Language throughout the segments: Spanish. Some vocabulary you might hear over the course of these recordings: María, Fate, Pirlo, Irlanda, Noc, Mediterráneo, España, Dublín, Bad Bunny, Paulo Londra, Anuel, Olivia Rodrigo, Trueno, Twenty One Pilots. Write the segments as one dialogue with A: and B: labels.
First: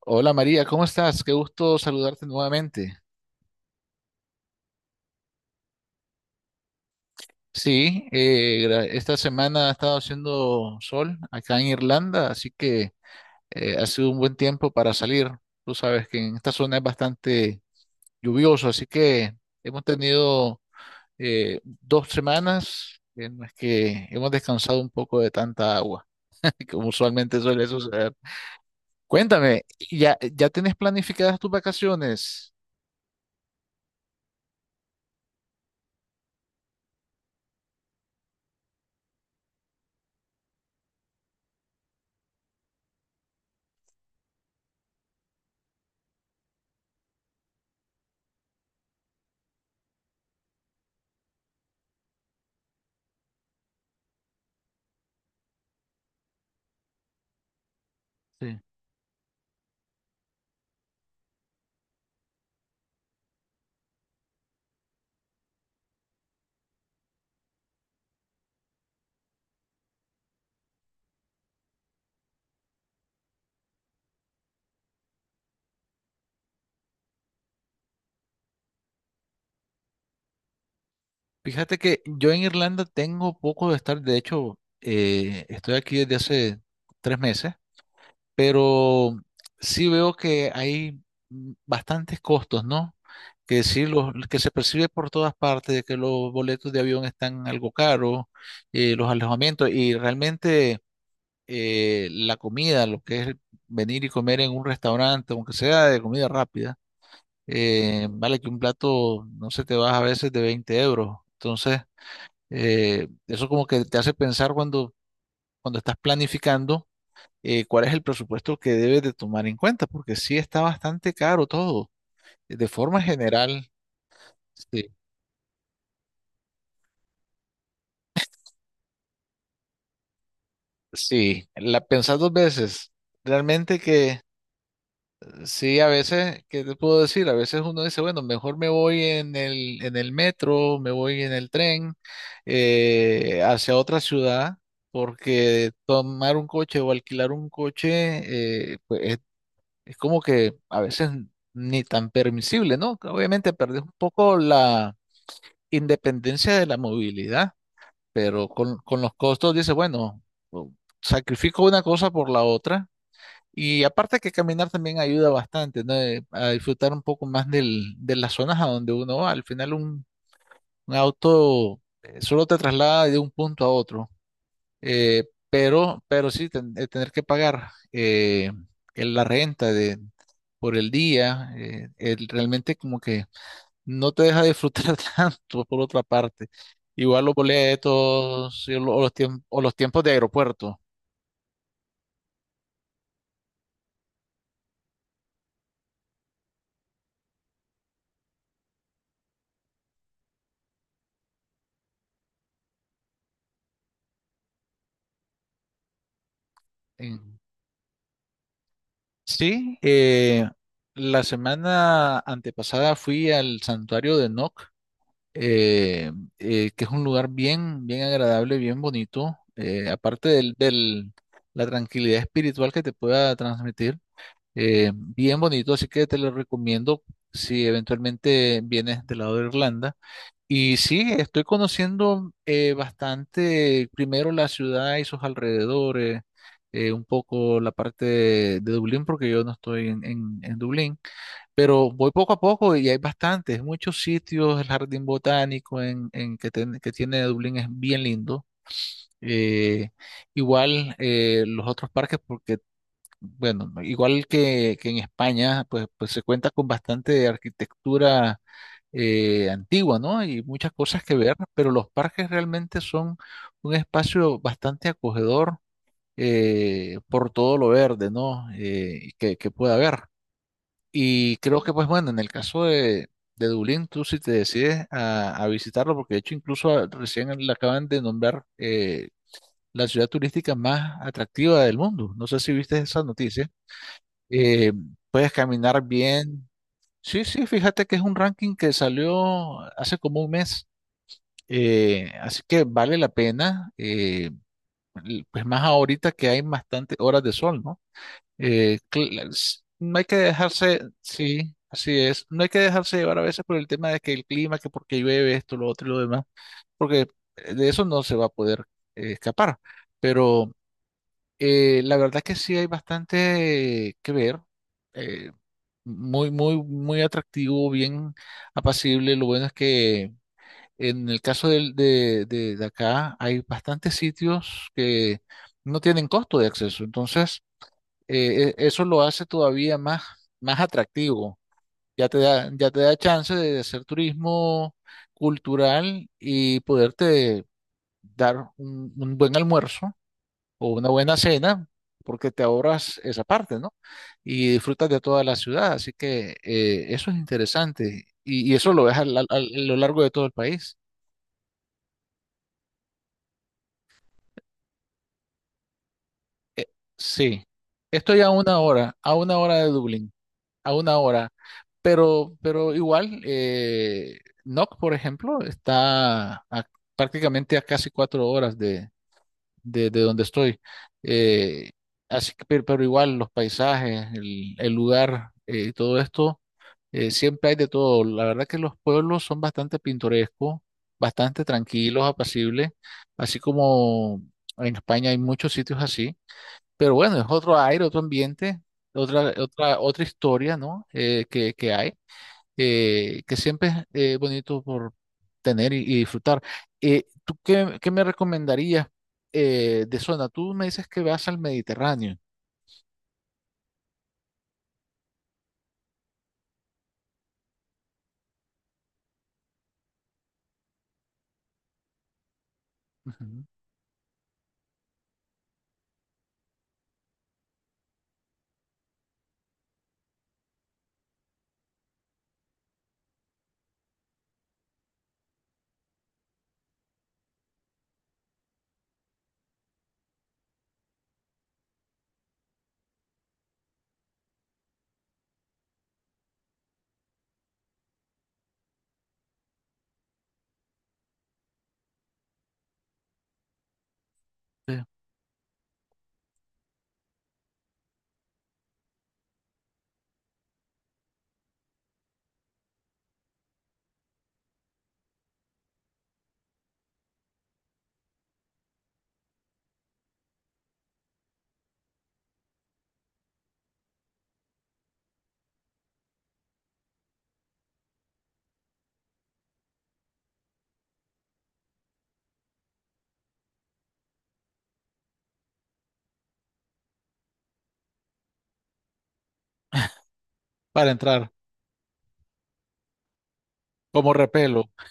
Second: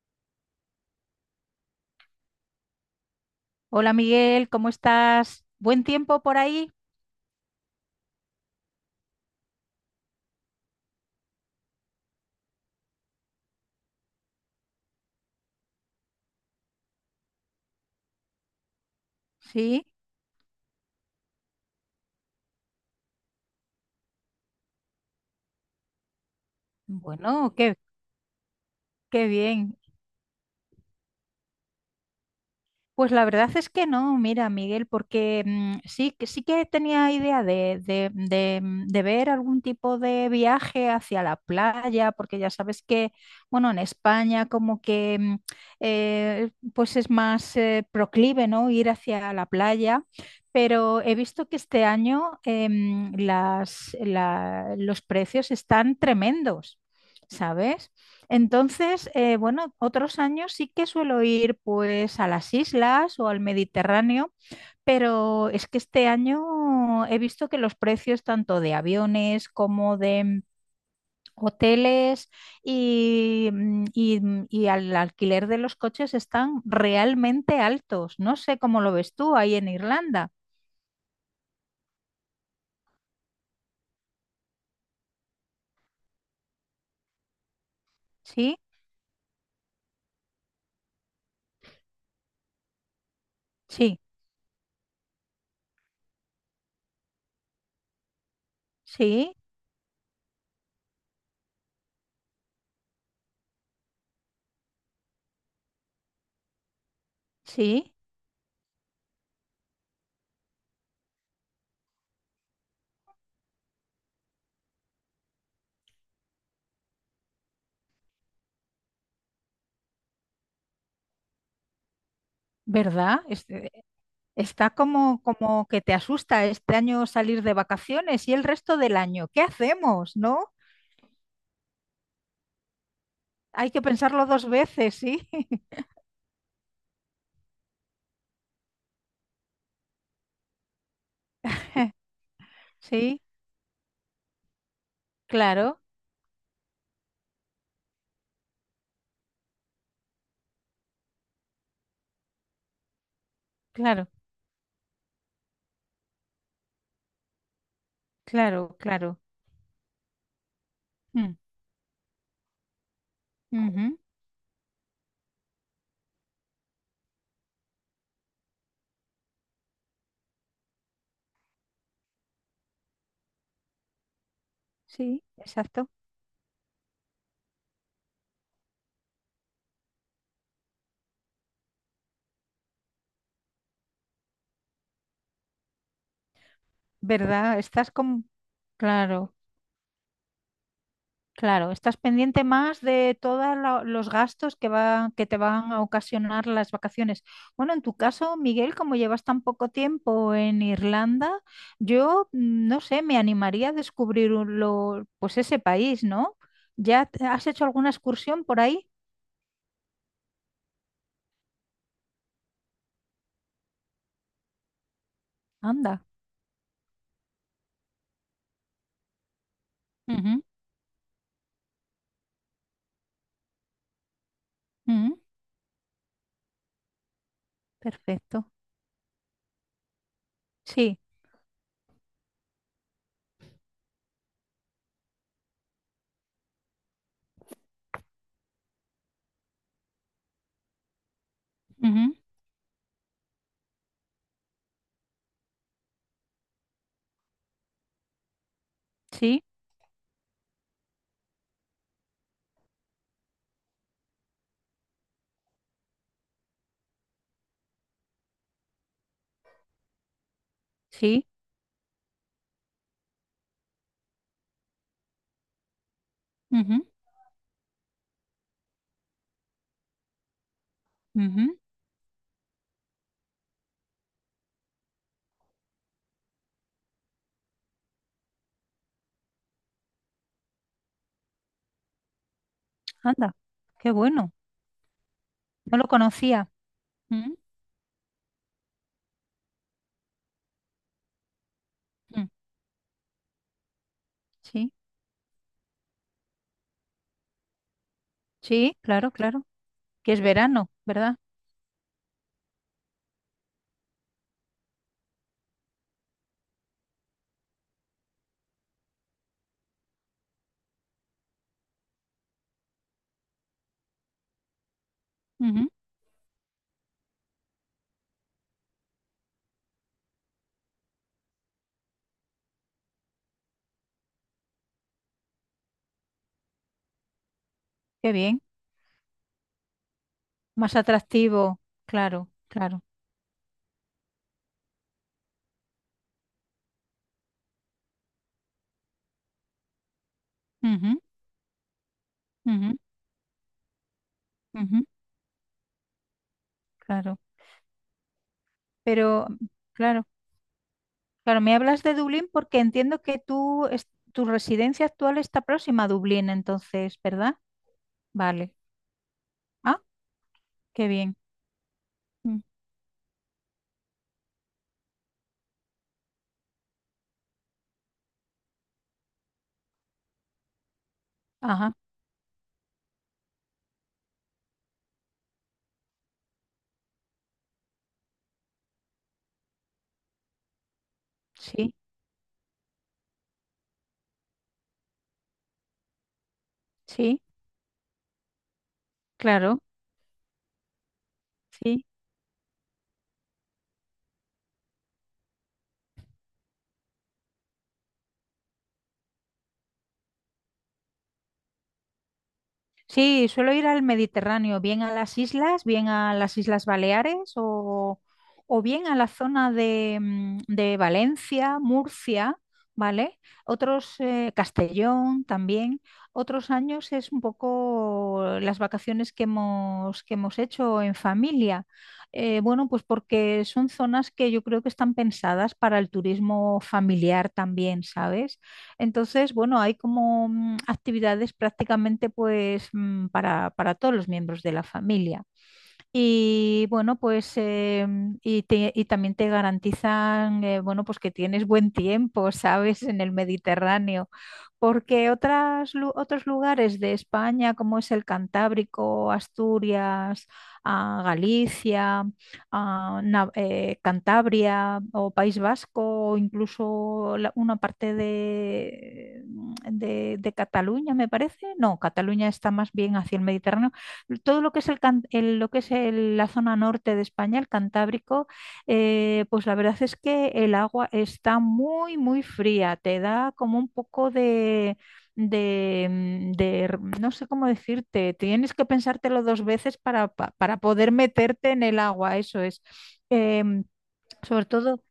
A: Hola María, ¿cómo estás? Qué gusto saludarte nuevamente.
B: Hola Miguel, ¿cómo estás? ¿Buen tiempo por ahí?
A: Sí, esta semana ha estado haciendo sol acá en Irlanda, así que ha sido un buen tiempo para salir. Tú sabes que en esta zona es bastante lluvioso, así que hemos
B: Sí,
A: tenido dos semanas en las que hemos descansado un poco de tanta agua, como usualmente
B: bueno,
A: suele
B: qué,
A: suceder.
B: qué
A: Cuéntame,
B: bien.
A: ¿Ya tienes planificadas tus vacaciones?
B: Pues la verdad es que no, mira, Miguel, porque sí que tenía idea de ver algún tipo de viaje hacia la playa, porque ya sabes que, bueno, en España como que pues es más proclive, ¿no? Ir hacia la playa, pero he visto que este año los precios están tremendos, ¿sabes?
A: Sí.
B: Entonces, bueno, otros años sí que suelo ir pues a las islas o al Mediterráneo, pero es que este año he visto que los precios tanto de aviones como de hoteles y al alquiler de los coches están realmente altos. No sé cómo lo ves tú ahí en Irlanda.
A: Fíjate que yo en Irlanda tengo poco de estar, de hecho, estoy aquí desde hace 3 meses,
B: Sí,
A: pero sí veo que hay bastantes costos, ¿no? Que sí,
B: sí,
A: los, que se percibe por todas partes, de que los boletos de avión están algo caros, los
B: sí,
A: alojamientos y realmente la comida, lo que es venir y comer en un restaurante, aunque sea de comida rápida,
B: sí,
A: vale que un plato, no sé, te vas a veces de 20 euros. Entonces... eso como que te hace pensar cuando estás planificando cuál es el presupuesto que debes de tomar en cuenta, porque sí está bastante caro todo. De forma
B: ¿verdad?
A: general,
B: Está
A: sí,
B: como que te asusta este año salir de vacaciones y el resto del año. ¿Qué hacemos, no?
A: sí, la pensás dos veces.
B: Hay
A: Realmente
B: que
A: que
B: pensarlo dos veces, sí.
A: sí, a veces, ¿qué te puedo decir? A veces uno dice, bueno, mejor me voy en el metro, me voy en el tren
B: Sí,
A: hacia otra ciudad, porque
B: claro,
A: tomar un coche o alquilar un coche pues, es como que a veces ni tan permisible, ¿no? Obviamente perdés un
B: claro,
A: poco la independencia de la movilidad, pero
B: claro,
A: con los
B: claro.
A: costos dices, bueno, o-
B: Mm,
A: sacrifico una cosa por la otra. Y
B: ujú,
A: aparte que caminar también ayuda bastante, ¿no? A disfrutar un poco más del, de las zonas a donde uno va. Al final un auto solo te traslada de un punto a otro.
B: sí,
A: Eh,
B: exacto.
A: pero sí, tener que pagar la renta de, por el día, realmente como que no te deja disfrutar tanto por otra parte. Igual los
B: ¿Verdad? Estás como...
A: boletos y lo- o los,
B: Claro.
A: tiemp- o los tiempos de aeropuerto.
B: Claro, estás pendiente más de todos los gastos que te van a ocasionar las vacaciones. Bueno, en tu caso, Miguel, como llevas tan poco tiempo en Irlanda, yo no sé, me animaría a descubrir pues ese país, ¿no? ¿Ya
A: En-
B: has hecho alguna excursión por ahí?
A: sí, la semana antepasada fui al santuario de Noc
B: Anda.
A: eh, que es un lugar bien, bien agradable, bien bonito, aparte
B: Ujú,
A: del, del- la tranquilidad espiritual que te pueda transmitir,
B: ujú,
A: bien bonito, así que te lo recomiendo si
B: perfecto.
A: eventualmente vienes del lado de Irlanda. Y
B: Sí,
A: sí, estoy conociendo bastante, primero la ciudad y sus alrededores, un poco la parte de Dublín, porque yo no estoy en Dublín. Pero voy
B: ujú,
A: poco a poco y hay bastantes, muchos sitios. El jardín botánico en que tiene Dublín es bien lindo.
B: sí,
A: Eh, igual los otros parques, porque, bueno, igual que en España, pues se cuenta con bastante arquitectura antigua, ¿no? Y muchas cosas que
B: sí,
A: ver, pero los parques realmente son un espacio bastante acogedor
B: ujú,
A: por todo lo verde, ¿no? Eh, que pueda haber. Y
B: ujú,
A: creo que, pues bueno, en el caso de Dublín, tú si te decides a visitarlo, porque de hecho incluso recién le acaban de nombrar la ciudad turística más atractiva del mundo. No sé si viste esa
B: anda,
A: noticia.
B: qué bueno.
A: Eh, puedes
B: No
A: caminar
B: lo
A: bien.
B: conocía.
A: Sí,
B: Ujú,
A: sí, fíjate que es un ranking que salió hace como un mes.
B: ujú,
A: Así que vale la pena, eh,
B: sí,
A: l- pues más ahorita que hay bastantes horas de sol, ¿no?
B: sí, claro, claro.
A: No hay
B: Que
A: que
B: es verano,
A: dejarse,
B: ¿verdad?
A: sí, así es, no hay que dejarse llevar a veces por el tema de que el clima, que porque llueve esto, lo otro y lo demás, porque de eso no se va a poder escapar. Pero la verdad que sí hay bastante que ver, eh,
B: Ujú,
A: muy, muy, muy atractivo, bien apacible. Lo bueno es que en el caso de acá hay bastantes sitios que no tienen costo de acceso, entonces
B: qué bien,
A: eso lo hace todavía más, más
B: más
A: atractivo.
B: atractivo,
A: Ya te
B: claro,
A: da, ya te
B: claro.
A: da chance de hacer turismo cultural y poderte dar un buen almuerzo o una
B: Ujú,
A: buena cena, porque te
B: ujú,
A: ahorras esa parte, ¿no? Y
B: ujú,
A: disfrutas de toda la ciudad. Así que eso es
B: claro.
A: interesante. Y eso lo ves
B: Pero,
A: a lo largo
B: claro,
A: de todo el país.
B: claro, me hablas de Dublín porque entiendo que tú, tu residencia actual está próxima a Dublín, entonces, ¿verdad?
A: Sí. Estoy
B: Vale.
A: a una hora de
B: Ah,
A: Dublín. A
B: qué
A: una
B: bien.
A: hora. Pero,
B: Mm,
A: pero igual, NOC, por ejemplo, está prácticamente a casi 4 horas de donde estoy. Eh,
B: ajá,
A: así que, pero igual, los paisajes, el lugar y todo esto, siempre hay de todo. La verdad que los pueblos son bastante pintorescos, bastante
B: sí,
A: tranquilos, apacibles, así como en España hay muchos sitios así. Pero bueno,
B: sí,
A: es otro aire, otro ambiente, otra,
B: claro,
A: otra, otra historia, ¿no? Eh, que
B: sí.
A: hay, que siempre es bonito por tener y disfrutar. ¿Tú qué me recomendarías de zona? Tú me dices que vas al Mediterráneo.
B: Sí, suelo ir al Mediterráneo, bien a las islas, bien a las Islas Baleares o bien a la zona de Valencia, Murcia, ¿vale?
A: Ujú.
B: Otros, Castellón también. Otros años es un poco las vacaciones que hemos hecho en familia. Bueno, pues porque son zonas que yo creo que están pensadas para el turismo familiar también, ¿sabes? Entonces, bueno, hay como actividades prácticamente pues para todos los miembros de la familia. Y bueno, pues y también te garantizan, bueno, pues que tienes buen tiempo, ¿sabes? En el Mediterráneo,
A: Sí.
B: porque otros lugares de España, como es el Cantábrico, Asturias, ah, Galicia, ah, Cantabria o País Vasco, o incluso una parte de, de Cataluña, me parece. No, Cataluña está más bien hacia el Mediterráneo, todo lo que es el, can- el- lo que es el- la zona norte de España, el Cantábrico, pues la verdad es que el agua está muy, muy fría, te da como un poco de, mm, de r- no sé cómo decirte, tienes que pensártelo dos veces para, para
A: Para
B: poder
A: entrar,
B: meterte en el agua, eso es. Em,
A: como
B: sobre
A: repelo,
B: todo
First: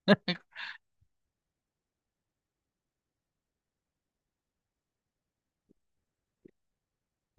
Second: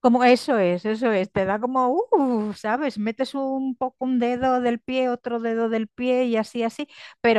B: como eso es, te da como, ¿sabes? Metes un poco un dedo del pie, otro dedo del pie y así, así,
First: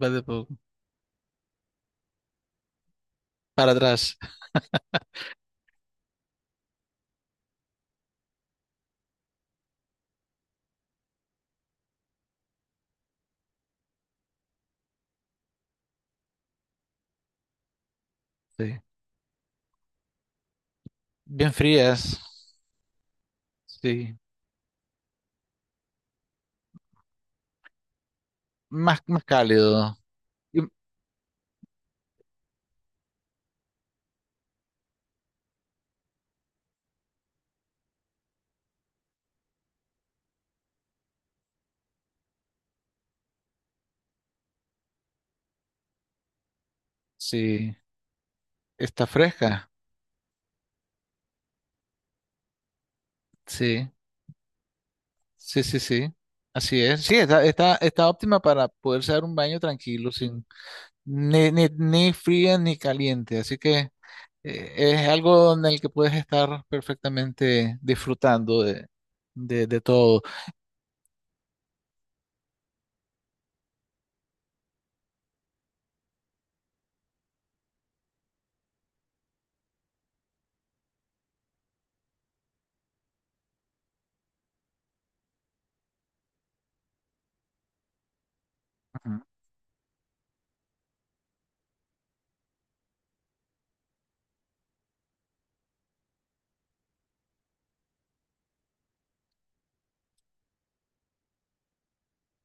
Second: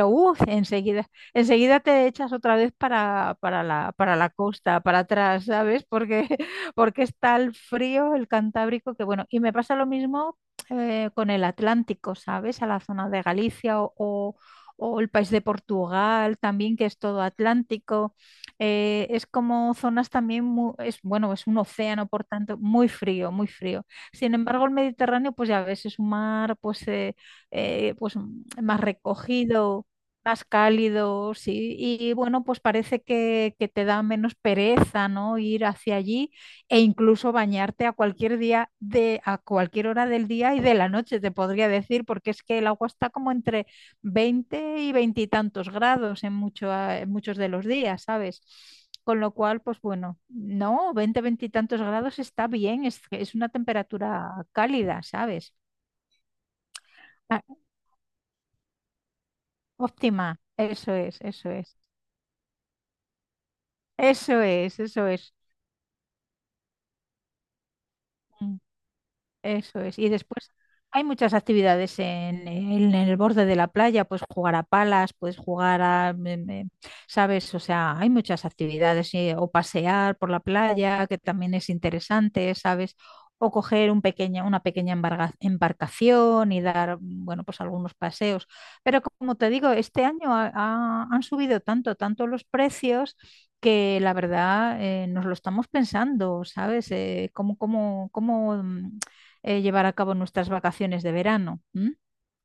A: va de po-
B: enseguida te echas otra vez para, para
A: para
B: la,
A: atrás,
B: para la costa, para atrás, ¿sabes? Porque, porque está el frío, el Cantábrico, que bueno, y me pasa lo mismo con el Atlántico, ¿sabes? A la zona de Galicia o, o el país de Portugal también, que es todo Atlántico.
A: sí.
B: Es como zonas también, es, bueno, es
A: Bien
B: un océano,
A: frías,
B: por tanto, muy frío, muy frío.
A: sí.
B: Sin embargo, el Mediterráneo, pues ya ves, es un mar pues más
A: Más, más
B: recogido,
A: cálido,
B: más
A: y-
B: cálido, sí. Y bueno, pues parece que te da menos pereza, ¿no? Ir hacia allí e incluso bañarte a cualquier día de, a cualquier hora del día y de la noche, te podría decir, porque es que el agua está como entre 20 y 20 y tantos grados en muchos de los
A: sí.
B: días, ¿sabes?
A: Está
B: Con lo cual,
A: fresca,
B: pues bueno, no, 20, tantos grados está bien, es una
A: sí.
B: temperatura cálida, ¿sabes?
A: Sí, sí, sí. Así es. Sí,
B: Ah,
A: está, está, está óptima para poderse dar un baño tranquilo,
B: óptima,
A: sin
B: eso es,
A: ni,
B: eso
A: ni,
B: es,
A: ni fría ni caliente. Así que
B: eso es, eso
A: es
B: es.
A: algo en el que puedes estar perfectamente disfrutando
B: Eso
A: de
B: es. Y
A: todo.
B: después hay muchas actividades en el borde de la playa, puedes jugar a palas, puedes jugar a, me- me- ¿sabes? O sea, hay muchas actividades, o pasear por la playa, que también es interesante, ¿sabes? O coger un pequeña, una pequeña embarcación y dar, bueno, pues algunos paseos. Pero
A: Ujú.
B: como te digo, este año ha- ha- han subido tanto, tanto los precios que la verdad nos lo estamos pensando, ¿sabes? ¿Cómo llevar a cabo nuestras vacaciones de verano? ¿M?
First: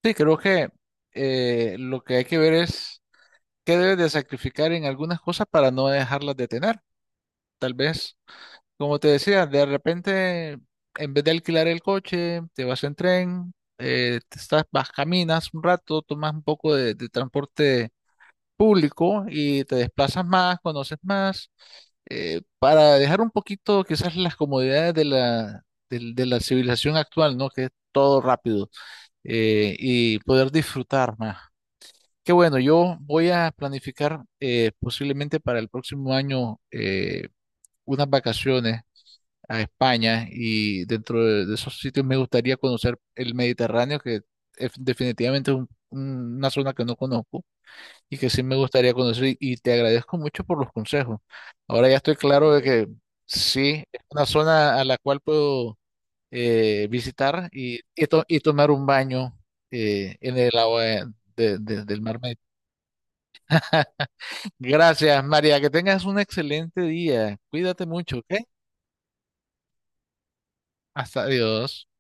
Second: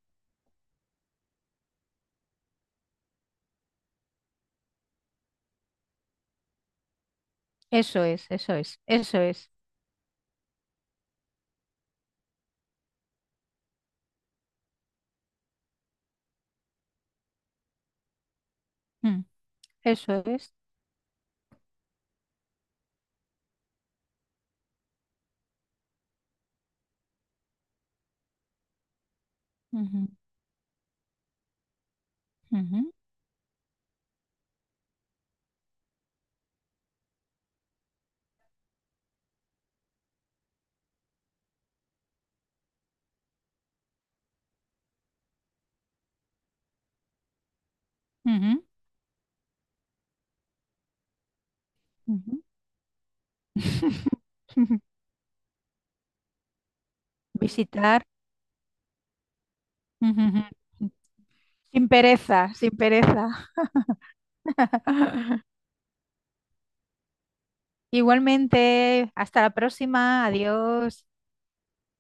A: Sí, creo que lo que hay que ver es qué debes de sacrificar en algunas cosas para no dejarlas de tener. Tal
B: Eso
A: vez.
B: es, eso es,
A: Como te
B: eso
A: decía,
B: es,
A: de repente, en vez de alquilar el coche, te vas en tren, te estás, vas, caminas un rato, tomas un poco de transporte público
B: mm,
A: y te
B: eso
A: desplazas
B: es.
A: más, conoces más, para dejar un poquito quizás las comodidades de la, de la civilización actual, ¿no? Que es todo rápido, y poder disfrutar más. Qué bueno,
B: Ujú, ujú,
A: yo voy a planificar posiblemente para el próximo año unas vacaciones a España y dentro de esos sitios me gustaría conocer el Mediterráneo, que es definitivamente es una zona que no conozco y que sí me gustaría conocer y te agradezco mucho por los consejos. Ahora ya estoy
B: ujú, ujú.
A: claro de que sí, es una zona a la cual puedo visitar y,
B: Visitar.
A: y tomar un baño
B: Ujú,
A: en el agua
B: ujú. Sin
A: del mar Mediterráneo.
B: pereza, sin pereza.
A: Gracias, María, que tengas un excelente día. Cuídate mucho, ¿ok?
B: Igualmente, hasta la próxima. Adiós.
A: Hasta adiós.